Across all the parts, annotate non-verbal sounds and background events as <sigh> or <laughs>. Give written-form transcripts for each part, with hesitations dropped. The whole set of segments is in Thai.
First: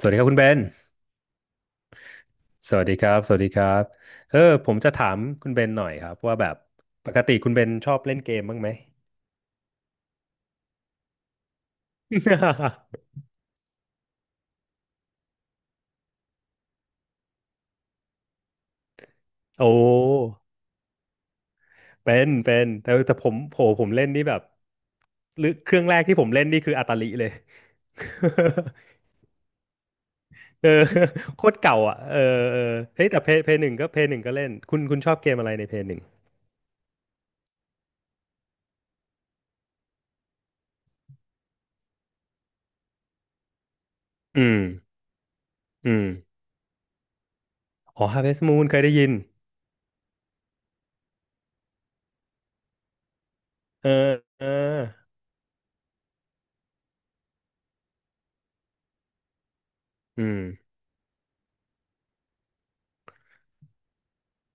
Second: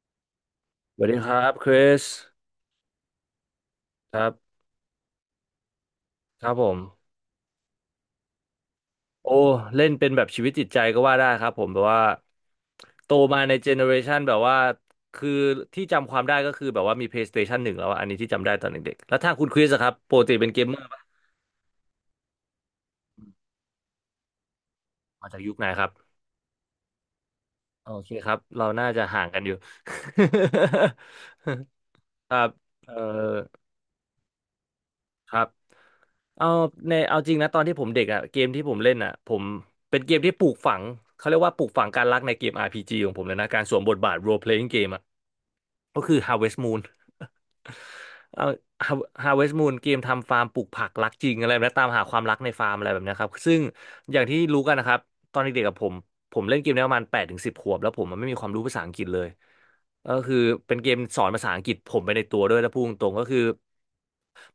สวัสดีครับคุณเบน สวัสดีครับคริสสวัสดีครับ สวัสดีครับครับผมจะถามคุณเบนหน่อยครับว่าคแบรับบผมปกติคุณเบนชอบเล่นเกมบ้างไหม โอ้เล่นเป็นแบบชีวิตจิตใจก็ว่าได้ครับผมแบบว่า <laughs> โตมาในเจเนอเรชันแบบว่าคือที่จำความได้ก็คือแบบว่ามี PlayStation 1แล้วอะอันนี้ที่จำได้ตอนเด็กๆแล้วทางคุณคริโอ้สอะครับปกติเป็นเกมเมอร์ปะเป็นเป็นแต่แต่ผมโหผมเล่นนี่แบบมาจากหรือยุคไหนเครื่คองรับแรกที่ผมเล่นนี่คืออาตาลิเลย โอเคครับเราน่าจะ <laughs> ห่างกันอยู่ เออโคตรเก่าอ่ะเอ <laughs> ครัอบเออเอ่อเฮ้ยแต่เพย์หนึ่งก็เล่นคุณชอบเกคมรัอะบ ไรในเพย์หนึ่งเอาในเอาจริงนะตอนที่ผมเด็กอ่ะเกมที่ผมเล่นอ่ะผมเป็นเกมที่ปลูกฝังเขาเรียกว่าปลูกฝังการรักในเกม RPG ของผมเลยนะการสวมบทบาท role อืม playing game อ่ะอืก็มคือ Harvest Moon อ๋อ Harvest เอา Moon เคยได้ยิ น Harvest Moon เกมทำฟาร์มปลูกผักรักจริงอะไรแบบนะตามหาความรักในฟาร์มอะไรแบบเนี้ยครับซึ่งเอออย่างที่เออรู้กันนะครับตอนเด็กๆกับผม ผมเล่นเกมนี้ประมาณ8 ถึง 10 ขวบแล้วผมมันไม่มีความรู้ภาษาอังกฤษเลยก็อืคือมเป็นเกมสอนภาษาอังกฤษผมไปในตัวด้วยแล้วพูดตรงๆก็คือ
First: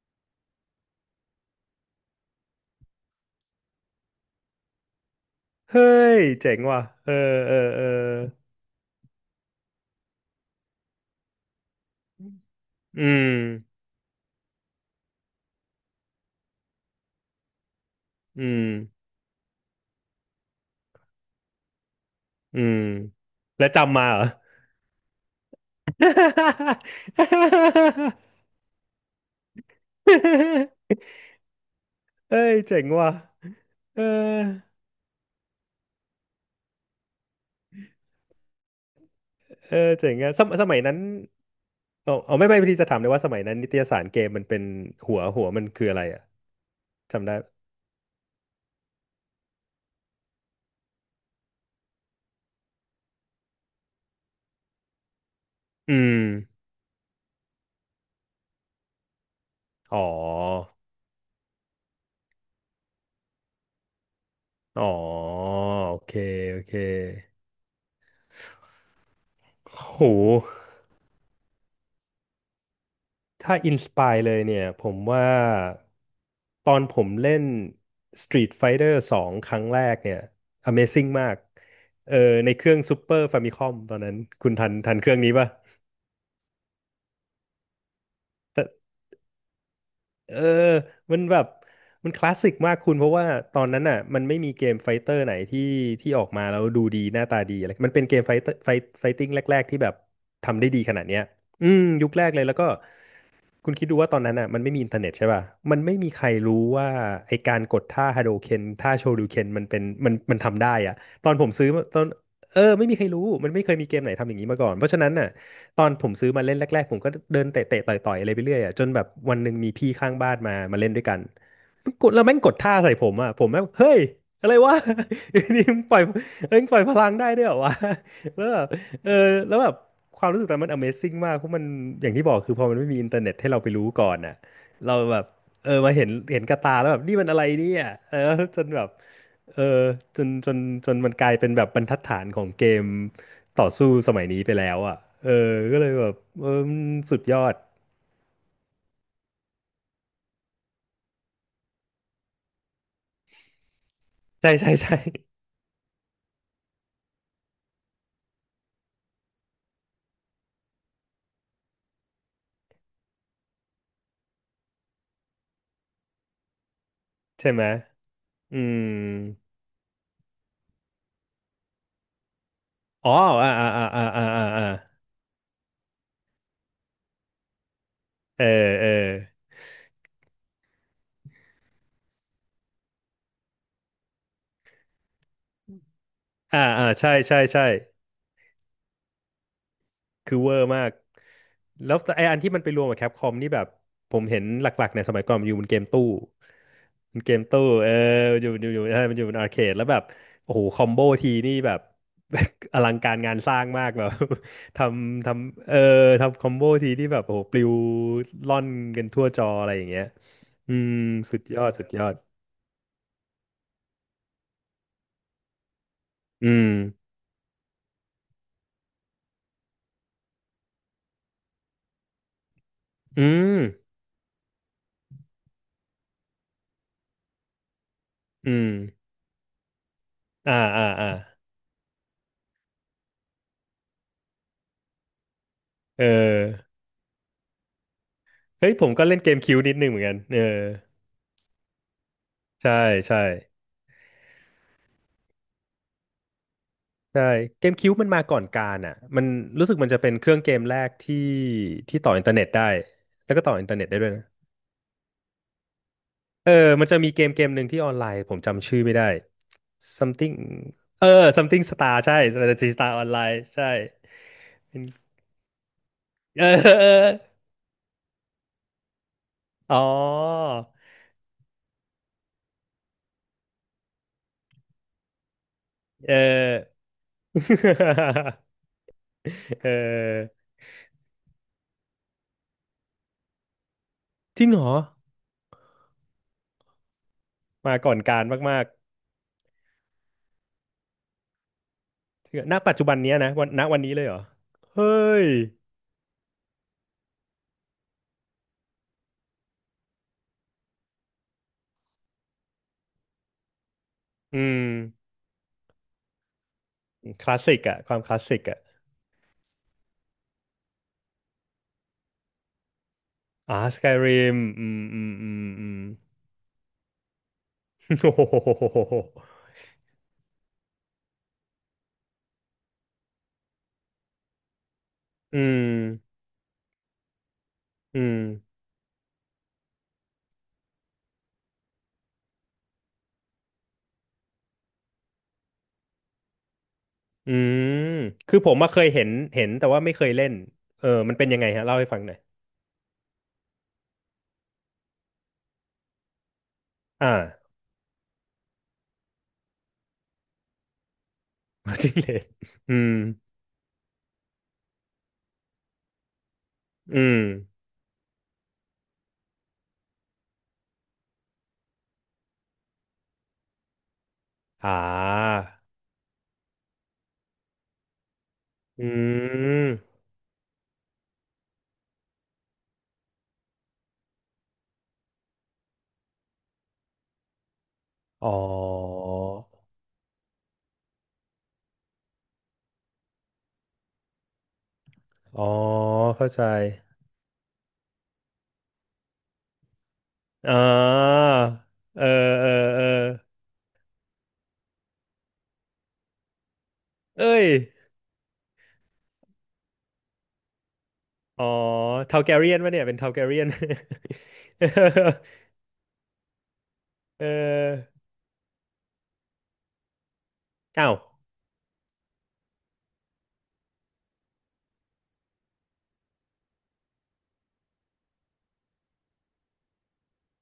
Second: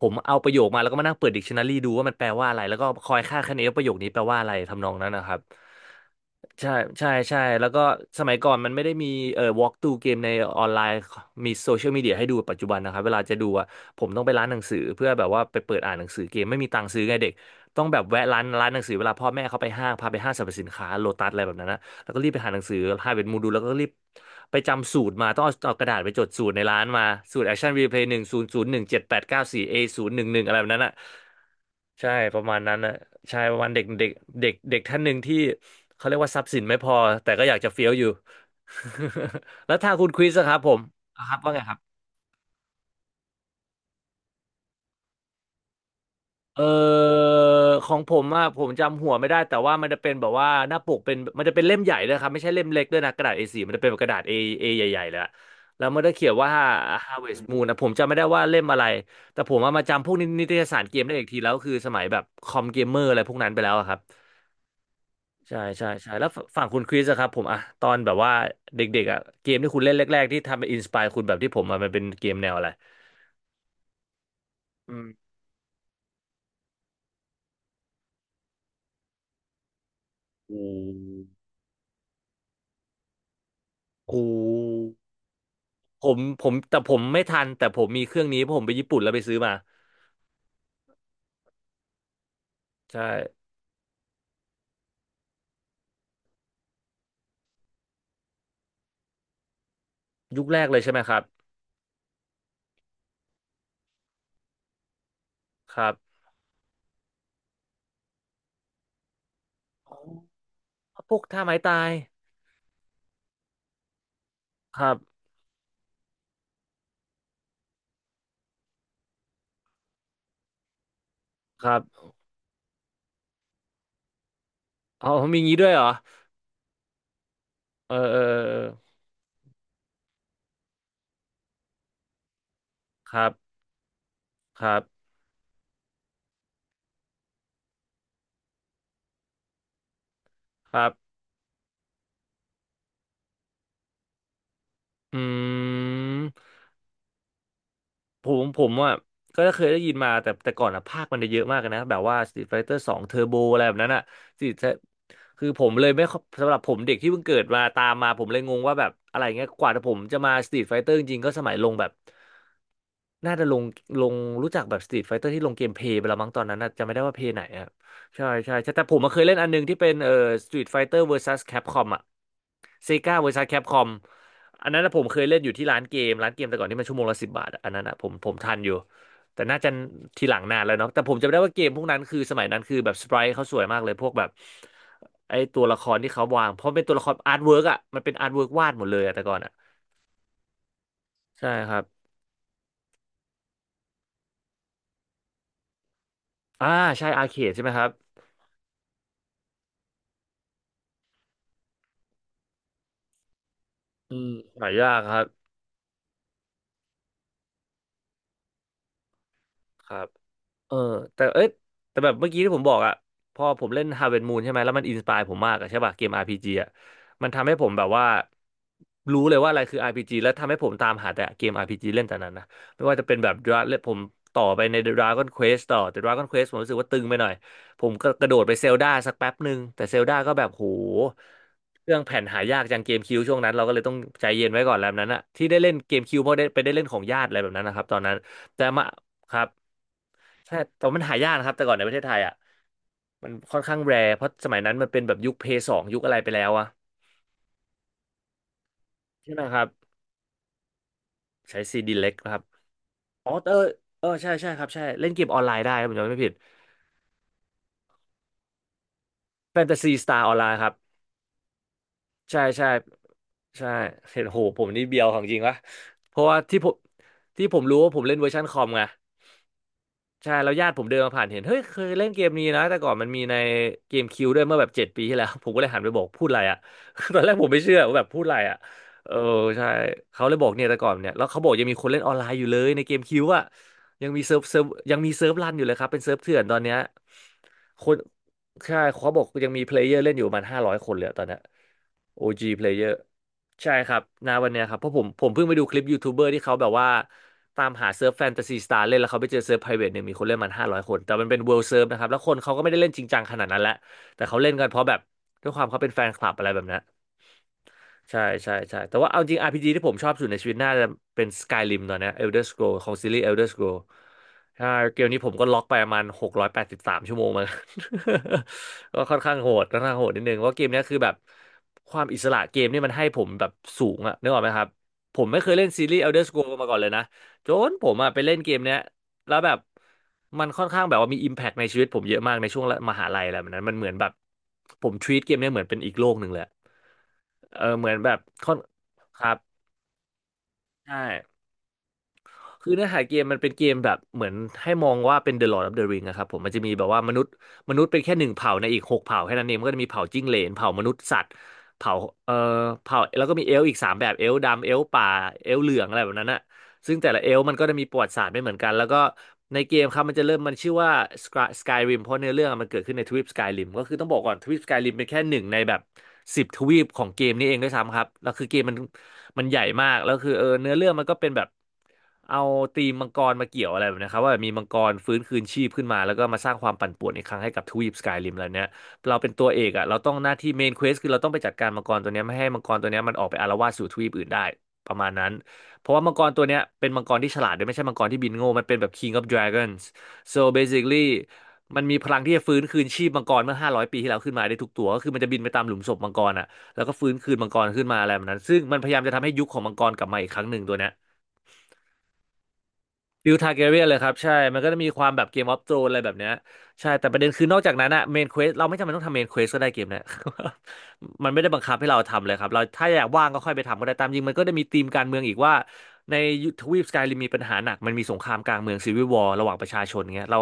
ผมเอาประโยคมาแล้วก็มานั่งเปิดดิกชันนารีดูว่ามันแปลว่าอะไรแล้วก็คอยคาดคะเนว่าประโยคนี้แปลว่าอะไรทำนองนั้นนะครับเฮ้ยเจ๋งใช่ว่ะใช่เออใช่เออแล้วก็เออ สมัยก่อนมันไม่ได้มีwalk through เกมในออนไลน์มีโซเชียลมีเดียให้ดูปัจจุบันนะครัอืบเวลามจะดูอะผมต้องไปร้านหนังสือเพื่อแบบว่าไปเปิดอ่านหนังสือเกมไม่มีตังค์ซื้อไงเด็ก ต้องแบบแวะร้าอืนมร้านหนังสือเวลาพ่อแม่เขาไปห้างพาไปห้างสรรพสินค้าโลตัสอะไรแบบนั้นนะแล้วก็รีบไปหาหอืนังสือมหาเป็นมูดูแล้วแล้วก็รีบจำมาเหรอ ไปจำสูตรมาต้องเอากระดาษไปจดสูตรในร้านมาสูตรแอคชั่น e ีเพย์หนึ่งศูนย์ศูนย์หนึ่งเจ็ดแปดเก้าสี่เอศูนย์หนึ่งหนึ่งอะไรแบบนั้นอ่ะ <laughs> ใช่ปเอ้ระยมาณนั้เจ๋นงนะว่ะใช่ประมาณเด็กเออเด็กเด็กเด็กท่านหนึ่งที่เขาเรียกว่าทรัพย์สินไม่พอแต่ก็อยากจะเฟี้ยวอยู่ <laughs> แล้เอวอถ้างคุเจ๋ณงคริอะสอะครับสผมัมยนั้นอ่ะครับว่าไงครับ เอาเอาไม่ไม่พอดีจะถามเลยว่าสมัยนั้นนิตยสารเกมมันเป็นหัวมันคืออะไรอะเออจำได้ของผมอ่ะผมจำหัวไม่ได้แต่ว่ามันจะเป็นแบบว่าหน้าปกเป็นมันจะเป็นเล่มใหญ่ด้วยครับไม่ใช่เล่มเล็กด้วยนะกระดาษ A4 มันจะเป็นแบบกระดาษ A ใหญ่ๆเลยอะแล้วอืมันก็มเขียนว่า Harvest Moon นะผมจำไม่ได้ว่าเล่มอะไรแต่ผมว่ามาอ๋อจำพวกนิตยสารเกมได้อีกทีแล้วคือสมัยแบบคอมเกมเมอร์อะไรพวกนั้นไปแล้วอะครับอ๋อโอใช่ใช่ใช่เคแล้วโอฝั่งเคคุณคริสอะครับผมอะตอนแบบว่าเด็กๆอะเกมที่คุณเล่นโห แรกๆที่ทำเป็นอินสปายคุณแบบที่ผมอะมันเป็นเกมแนวอะไรถ้าอินสปายเลยเนี่ยผอืมมว่าตอนผมเล่น Street Fighter 2ครั้งแรกเนี่ย กู Amazing มากเออในเครื่อง Super Famicom ตอนนั้นกู คุณทันเครื่องนี้ป่ะผมแต่ผมไม่ทันแต่ผมมีเครื่องนี้เพราะผมไปญี่ปุ่นแล้วไปซื้อมาเออมันแบบมันคลาสสิกมากคุณใช่เพราะว่าตอนนั้นอ่ะมันไม่มีเกมไฟเตอร์ไหนที่ที่ออกมาแล้วดูดีหน้าตาดีอะไรมันเป็นเกมไฟเตอร์ไฟไฟติ้งแรกๆที่แบบยุคแรทำกได้เลดียใช่ขไหมนาดคเนี้รัยบอืมยุคแรกเลยแล้วก็ คุณคิดดูว่าตอนนั้นอ่ะมันไม่มีอินเทอร์เน็ตใช่ป่ะ คมันรัไม่มีบใครรู้ว่าไอการกดท่าฮาโดเคนท่าโชริวเคนมันเป็นอ๋อมันมันทำได้อ่ะพวกตอนท่าผมไม้ซื้อตามายตอนเออไม่มีใครรู้มันไม่เคยมีเกมไหนทำอย่างนี้มาก่อนคเพรัราะบฉะนั้นน่ะตอนผมซื้อมาเล่นแรกๆผมก็เดินเตะๆต่อยๆอะไรไปเรื่อยอ่ะจนแบบวันหนึ่งมีพี่ข้างบ้านมาเล่นด้วยกัน ครับกดแล้วแม่งกดท่าใส่ผมอ่ะผมแม่งเฮ้ยอะไรวะ อ๋อมีงี้ <laughs> นี่ด้วยมึเหรงอปล่อยเอ้ยมึงปล่อยพลังได้ด้วยเหรอวะ เออเออ <laughs> แล้วเออแบบเออแล้วแบบความรู้สึกตอนนั้นมัน Amazing มากเพราะมันอย่างที่บอกคือพอมันไม่มีอินคเทอร์รัเน็ตให้บเราไปรู้ก่อนอ่ะครัเราบแบบเออมาเห็นเห็นกับตาแล้วแบบนี่มันอะไรเนี่ยเออจนแบบเออจนจนครัจนมันบกลายเป็นแบบบรรทัดฐานของเกมต่อสู้สมัยนี้ไปแล้วอ่ะเอออืก็เลยแบบม เออมันสุดยอดผมอ่ะก็เคยได้ยินมาแต่แต่ก่อนอ่ะภาคมันจะเยอะมากเลยนะแบบว่า Street Fighter 2 Turbo อะไรแบบนั้นอ่ะสิใช่ใช่ใช่คือผมเลยไม่ค่อยสำหรับผมเด็กที่เพิ่งเกิดมาตามมาผมเลยงงว่าแบบอะไรเงี้ยกว่าผมจะมา Street Fighter จริงๆก็สมัยลงแบบน่าจะลงลงรู้จักแบบ Street Fighter ที่ลงเกมเพลย์ไปแล้วมั้งตอนนั้นนะจำไม่ได้ว่าเพลย์ไหนใช่ไหมอ่ะใช่ใช่อืใช่ม แต่ผมมาเคยเล่นอันหนึงที่เป็นStreet Fighter vs Capcom อ่ะ อ๋อ Sega vs อ่าอ่าอ่า Capcom อ่าอ่าอ่าอ่าอันนั้นนะผมเคยเล่นอยู่ที่ร้านเกมแต่ก่อนที่มันชั่วโมงละ10 บาทอะอันนั้นอะผมเออทันอยู่เออแต่น่าจะทีหลังนานแล้วเนาะแต่ผมจำได้ว่าเกมพวกนั้นคือสมัยนั้นคือแบบสไปรท์เขาสวยมากเลยพวกแบบไอตัวละครที่เขาวางอ่าเพราะเป็นอ่าตัวละคใช่รอาใช่ร์ตเวิร์ใช่ กอ่ะมันเป็นอาร์ตเวิร์กวาดหมดเลยอะแต่ก่อนอ่ะคือเวอร์มาก ใช่ครับแล้วไออันที่มันไปรวมกับแคปคอมนี่แบบผมเห็นหลักๆเนี่ยสมัยก่อนมันอยู่บนเกมตู้อ่าใช่มันอาร์เกเคมดใช่ตู้ไหมคเอรับอมันอยู่ใช่มันอยู่บนอาร์เคดแล้วแบบโอ้โหคอมโบทีนี่แบบ <laughs> อลังการงานสร้างมากแบบ อืมหา <laughs> ทยากครับำทำเออทำคอมโบทีที่แบบโอ้โหปลิวล่อนกันทั่วจออะไรอคย่างรัเงี้ยบ เออือมแต่สุเอ้ดยยอดสุดแต่ยอแบดบเมื่อกี้ที่ผมบอกอะพอผมเล่น Harvest Moon ใช่ไหมแล้วมันอินสปายผมมากอะใช่ป่ะเกม RPG อือะมมันทำให้ผมแบบว่ารู้เลยว่าอะไรคือ RPG แล้วทำให้ผมตามหาแต่เกม RPG เล่นแต่นั้นนะไม่ว่าจะเป็นอืแบบ ม ผมต่อไปใน Dragon Quest ต่อแต่ Dragon Quest ผมรู้สึกว่าตึงไปหน่อยผมก็กระโดดไปอืเซม ลดาสักแป๊บหนึ่งแต่เซลดาก็แบบอ่าโหอ่าอ่าเครื่องแผ่นหายากจังเกมคิวช่วงนั้นเราก็เลยต้องใจเย็นไว้ก่อนแล้วนั้นอะที่ได้เล่นเกเอมคิวเพราะได้ไปอได้เล่นของญาติอะไรแบบนั้นนะครับตอนนั้นแต่เฮ้ยผมามก็เล่นเกคมรับ คิวนิดนึงเหมือนกันเออใช่ แต่ว่ามันหายากนะครับ แต่ก่อนในประเทศไทยอ่ะใช่ใช่มันค่อนข้างแรร์เพราะสมัยนั้นมันเป็นแบบยุคเพย์สองยุคอะไรไปแล้วอะใช่เกมคิวมันมาก่อนการอ่ะมันใช่ไหมครัรู้บ สึกมันจะเป็นเครื่องเกมแรกที่ใช้ซีดีที่เล็ต่อกอินเทอคร์รับเน็ตได้อ๋อแล้วก็เอต่อออินเทอร์เน็ตได้เอด้อวยนะใช่ใช่ครับใช่เล่นเกมออนไลน์ได้ครับผมจำไม่ผิดเออมันจะมีเกมหนึ่งที่ออนไลน์ผมจำชื่อไม่ได้ แฟนตาซีสตาร์ออ something นไลน์ครับเออ something star ใช่ ใช่ใช่ strategy star ออนไลน์ใช่ใช่เห็นโหผมเป็นี่นเบียวของจริงวะ เพราะว่าเออที่ผมเออรู้ว่าผมเล่นเวอร์ชันคอมไง อ๋อใช่แล้วญาติผมเดินมาผ่านเห็นเฮ้ยเคยเล่นเกมนี้นะแต่ก่อนมันมีในเกมคิวด้วยเมื่อแบบ7 ปีที่แล้ว <laughs> ผมก็เลยหันไปบอกเอพูดอะไรอ่ะ อ <laughs> ตอนแรกผมไม่เชื่อว่าแบบพูดอะไร <laughs> อ่ะเออเอใช่เขาเลอยบอกเนี่ยแต่ก่อนเนี่ยแล้วเขาบอกยังมีคนเล่นออนไลน์อยู่เลยในเกมคิวอ่ะยังมีเซิร์จฟริงเซิเหรร์ฟอยังมีเซิร์ฟรันอยู่เลยครับเป็นเซิร์ฟเถื่อนตอนเนี้ยมาคก่อน นการมาก ใช่เขาบอกยังมีเพลเยอร์เล่นอยู่ประมาณห้าร้อยคนเลยอะตอนเนี้ย คือ OG ณปัจจุ player บันเนี้ยนะวันณใช่วันคนี้รัเลบยเหรอณวันเนี้ยครับเฮ้เพราะผมผยมเพิ่งไปดูคลิปยูทูบเบอร์ที่เขาแบบว่าตามหาเซิร์ฟแฟนตาซีสตาร์เล่นแล้วเขาไปเจอเซิร์ฟไพรเวทหนึ่งมีคนเล่นมันห้าร้อยคนแต่มันเป็นเวิลด์เซิร์ฟนะครับแล้วคนเขาก็ไม่ได้เล่นจริงจังขนาดนั้นแหละแต่อืเขาเล่นมกันเพราะแบบด้วยความเขาเป็นแฟนคลับอะไรแบบนั้น คลาสสิกอะความคใช่ลาสสิกใช่อะใช่แต่ว่าเอาจริง RPG ที่ผมชอบสุดในชีวิตน่าจะเป็น Skyrim ตอนเนี้ย Elder Scroll ของซีรีส์ Elder อ่า Scroll สกายริมอืใช่มเกอืมมนี้อืผมมก็ล็อกอืไปม ประมาณ683 ชั่วโมงมา <laughs> โอ้ <laughs> โหก็ค่อนข้างโหดค่อนข้างโหดนิดนึงเพราะเกมเนี้ยคือแบบความอิสระเกมนี่มันให้ผมแบบสูงอะนึกออกไหมครับผมอืไม่เคยเล่นซีรีส์ ม Elder Scroll มาก่อนเลยนะจนผมอือะมไปเล่นเกมเนี้ย แล้วแบบมันค่อนข้างแบบว่ามีอิมแพคในชีวิตผมเยอะมากในช่วงมหาลัยอะไรแบบนั้นมันเหมือนแบบผม treat เกมเนี้ยเหมือนเป็นอีกโลกหนึ่งเลยอืเออมเหมือนแบบคือผค่อนมมาเคยเห็นครับเห็นแต่ว่าไม่เคยเล่นเออใช่มันเป็นยังไงฮะเล่าให้ฟังหน่อยคือเนื้อหาเกมมันเป็นเกมแบบเหมือนให้มองว่าเป็น The Lord of the Ring นะครับผมมันจะมีแบบว่าอ่า มนุษย์เป็นแค่หนึ่งเผ่าในอีก6 เผ่าแค่นั้นเองมันก็จะมีเผ่าจิ้งเหลนเผ่ามนุษย์สัตว์ <laughs> จเผ่าริ้งเหลนเอ่ออืมเผ่าแล้วก็มีเอลฟ์อีกสามแบบเอลฟ์ดำเอลฟ์ป่าเอลฟ์เหลืองอะไรแบบนั้นอะ ซึ่งอืแต่ละมเอลฟ์มันก็จะมีประวัติศาสตร์ไม่เหมือนกันแล้วก็ในเกมครับมันจะเริ่มมันชื่อว่า Skyrim เพราะเนื้อเรื่องอะมันเกิดขึ้นในทวีป Skyrim ก็คือต้องบอกก่อนทวีป อ่ Skyrim เป็นแค่หานึ่งในแบบ10 ทวีปของเกมนี้เองด้วยซ้ำครับแล้วคือเกมมันอืมันใหญ่มามกแล้วคือเออเนื้อเรื่องมันก็เป็นแบบเอาธีมมังกรมาเกี่ยวอะไรแบบนี้ครับว่าแบบมีมังกรฟื้นคืนชีพขึ้นมาแล้วก็มาสร้างความปั่นป่วนอีกครั้งให้กับทวีปสกายอ๋ริอมแล้วเนี้ยเราเป็นตัวเอกอ่ะเราต้องหน้าที่เมนเควสคือเราต้องไปจัดการมังกรตัวเนี้ยไม่ให้มังกรตัวเนี้ยมันออกไปอาละวาดสู่ทวีปอื่นได้ประมาณนั้น อ๋อเพราะว่ามังกเข้ารตัใจวเนี้ยเป็นมังกรที่ฉลาดด้วยไม่ใช่มังกรที่บินโง่มันเป็นแบบ King of Dragons so อ่ basically ามันมีเอพลังที่อจะเออฟื้นคืเออ นชีพมังกรเมื่อ500ปีที่แล้วขึ้นมาได้ทุกตัวก็คือมันจะบินไปตามหลุมศพมังกรอ่ะแล้วก็ฟื้นเอ้คืนมัยงกรขึ้นมาอะไรแบบนั้นซึ่งมันพยายามจะทำให้ยุคของมังกรกลับมาอีกครั้งหนึ่งตัวเนี้ย อ๋อทาลแกเรียนวะเนี่ยเป็นทาลแก <laughs> ฟิลเรียน ทาร์แกเรียนเลยครับใช่มัน <laughs> ก็จะมีความแบบเกมอเอฟโ r รนอะไรแบบเนี้ยใช่แต่ประเด็นคือนอกจากนั้นอออะเมนเควสเราไม่จำเป็นต้องทำเมนเควสก็ได้เกมเนี้ย อ้าว <laughs> มันไม่ได้บังคับให้เราทำเลยครับเราถ้าอยากว่างก็ค่อยไปทำก็ได้ตามจริงมันก็ได้มีธีมการเมืองอีกว่าในทวีปสกายริมมีปัญหาหนักมันมีสงครามกลางเมืองซีวิววอร์ระหว่างประชาชนเงี้ยเรา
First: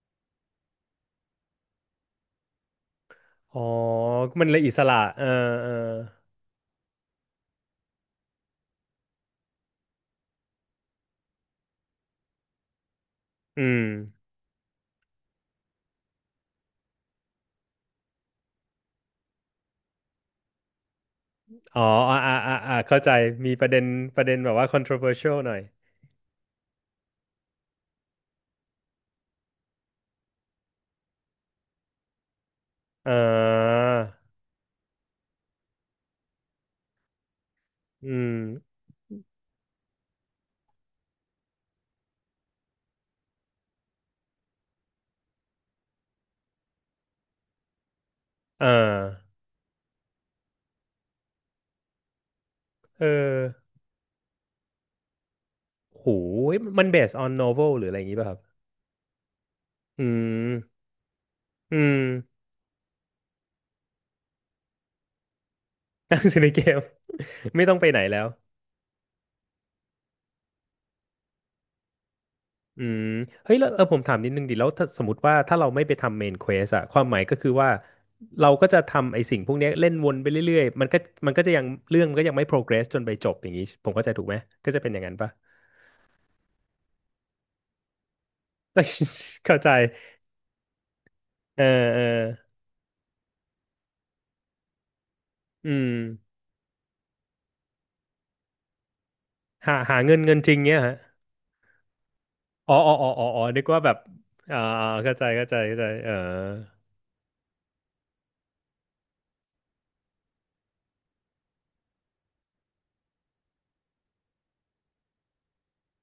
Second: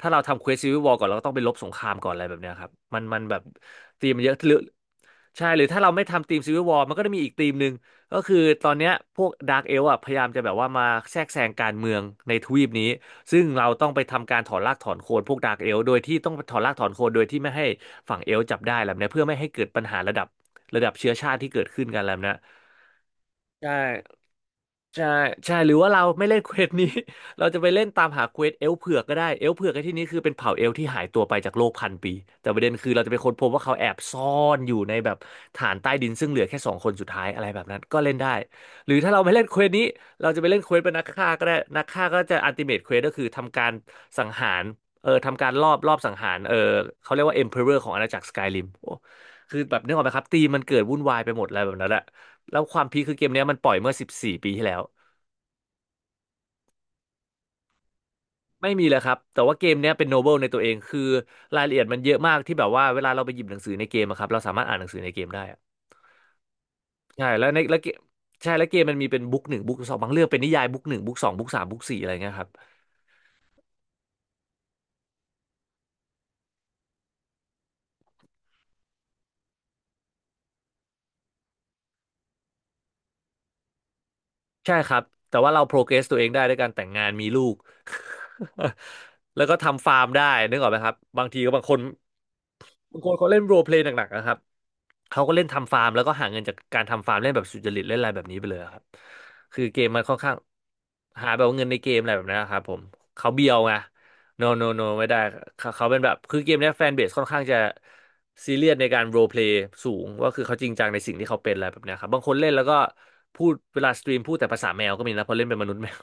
ถ้าเราทำเควสซีวิววอร์ก่อนเราก็ต้องไปลบสงครามก่อนอะไรแบบเนี้ยครับมันแบบอ๋อธีมมันเยอะมัหนรืเลอยอิสระเออใช่หรือเออถ้าเราไม่ทำธีมซีวิววอร์มันก็จะมีอีกธีมหนึ่ง ก็คือตอนเนี้ยพวกดาร์กเอลฟ์อ่ะพยายามจะแบบว่ามาแทรกแซงการเมืองในทวีปนี้ซึ่งอืเราต้มองไปทำการถอนรากถอนโคนพวกดาร์กเอลฟ์โดยที่ต้องถอนรากถอนโคนโดยที่ไม่ให้ฝั่งเอลฟ์จับได้แล้วเนี่ยเพื่อไม่ให้เกิดปัญหาระดับระดับเชื้อชาติที่เกิดอ๋อขึ้นกันแล้อ่าวนะ อ่าอ่าอ่าเข้าใจ มีปใช่ระเด็นประเด็นแบบว่า ใช่ controversial หน่ใช่อยหรือว่าเราไม่เล่นเควสนี้ <laughs> เราจะไปเล่นตามหาเควสเอลฟ์เผือกก็ได้เอลฟ์เผือกในที่นี้คือเป็นเผ่าเอลฟ์ที่หายตัวไปจากโลกพันปีแต่ประเด็นคือเราจะเอไปค้นพบว่าเขาอแอบซ่อนอยู่ในแบบฐานใต้ดินซึ่งเหลือแค่สองคนสุดท้ายอะไรแบบนั้นก็อืเล่นได้มหรือถ้าเราไม่เล่นเควสนี้เราจะไปเล่นเควสเป็นนักฆ่าก็ได้นักฆ่าก็จะอัลติเมทเควสก็คือทำการสังหารเออทำการรอบสังหารเออเขาเรียกว่าเอ็มเพอเรอร์ของอาณาจักรสกายริเออมโอ้คือแบบนึกออกไหมครับตีมมันเกิดวุ่นวายไปหมดอะไรแบบนั้นแหละ แล้วความพีคเอคือเกมอเนี้ยมันปล่อยเมื่อ14ปีที่แล้วโหยมัน based on novel หรืออะไรอย่างงี้ป่ะครับไม่มีเลยครับแต่ว่าเกมเนี้ยอืเป็นโนเบิลในตัวเองมคือรายละอืเอียดมันม เยอะมากที่แบบว่าเวลาเราไปหยิบหนังสือในเกมอะครับเราสามารถอ่านหนังสือในเกมได้อะ <laughs> ตั้งอยู่ในเกม ใช่แล้ว <laughs> ในไม่ต้อแล้งวไปเกมไหนแล้ว ใช่แล้วเกมมันมีเป็นบุ๊กหนึ่งบุ๊กสองบางเรื่องเป็นนิยายบุ๊กหนึ่งบุ๊กสองบุ๊กสามบุ๊กสี่อะไรเงี้ยครับอืมเฮ้ยแล้วเออผมถามนิดนึงดิแล้วถ้าสมมติว่าถ้าเราไม่ไปทำเมนเควสอะความหมายก็คือว่าเราก็จะทำไอ้สิ่งพวกเนี้ยเล่นวนไปเรื่อยๆมันก็จะยังเรื่องมันก็ยังไม่โปรเกรสจนไปจบอย่างนี้ผมเข้าใจถูกไหมก็ใช่จะเป็คนอรับย่างนั้นปะ แต่ว่าเราโปรเกรสตัวเองได้ด้วยการแต่งงานมีลูก <laughs> <laughs> แล้วก็เข้าใจทำฟาร์มได้นึกออกไหมครับบางทีก็เอบางอคน เออบางคนเขาเล่นโรลเพลย์หนักๆนะครับเขาก็เล่นอืทำฟาร์มมแล้วก็หาเงินจากการทำฟาร์มเล่นแบบสุจริตเล่นอะไรแบบนี้ไปเลยอะครับคือหาเกมมันค่อนข้าเงิงนจริงเนี้ยฮะหาแบบเงินในเกมอะไรแบบนั้นนะครับผอ๋อมอ๋ออ๋ออ๋อเขาอ๋อเบียวนึกไง ว่าแบบ no อ่า no no อ่าไม่เข้าได้ใจเข้าใจเขาเข้าใจเขาเป็นแบเออบคือเกมเนี้ยแฟนเบสค่อนข้างจะซีเรียสในการโรลเพลย์สูงว่าคือเขาจริงจังในสิ่งที่เขาเป็นอะไรแบบเนี้ยครับบางคนเล่นแล้วก็พูดเวลาสตรีมพูดแต่ภาษาแมวก็มีนะเพราะเล่นเป็นมนุษย์แมว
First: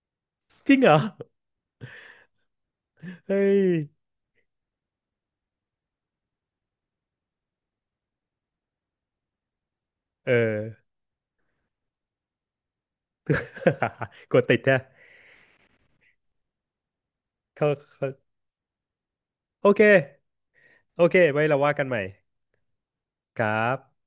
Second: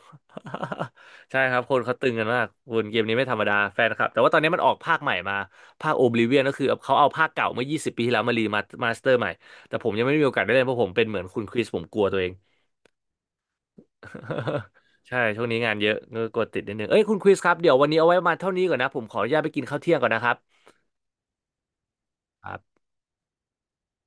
จริงเหรอ <laughs> ใช่ครับคนเขาตึงกันมากวนเกมนี้ไม่ธรเฮ้รมดายแฟนครับแต่ว่าตอนนี้มันออกภาคใหม่มา ภาคโอบลิเวียนก็คือเขาเอาภาคเก่าเมื่อ 20 ปีที่แล้วมารีมามาสเตอร์ใหม่ แต่ผมยังไม่มีโอเอกาสได้อ เล่นเพราะผมเป็นเหมือนคุณคริสผมกลัวตัวเอง <laughs> กดติด <laughs> แท้ใช่ช่วงนี้งานเยอะก็กลัวติดนิดนึงเอ้ยคุณคริสครับเขาเดี๋ยววันนี้เอาเขาไว้ประมาณเท่านี้ก่อนนะผมขออนุญาตไปกินโอข้าวเคเที่ยงก่อนนะครับโอเคไว้เราว่ากันใหม่ครับ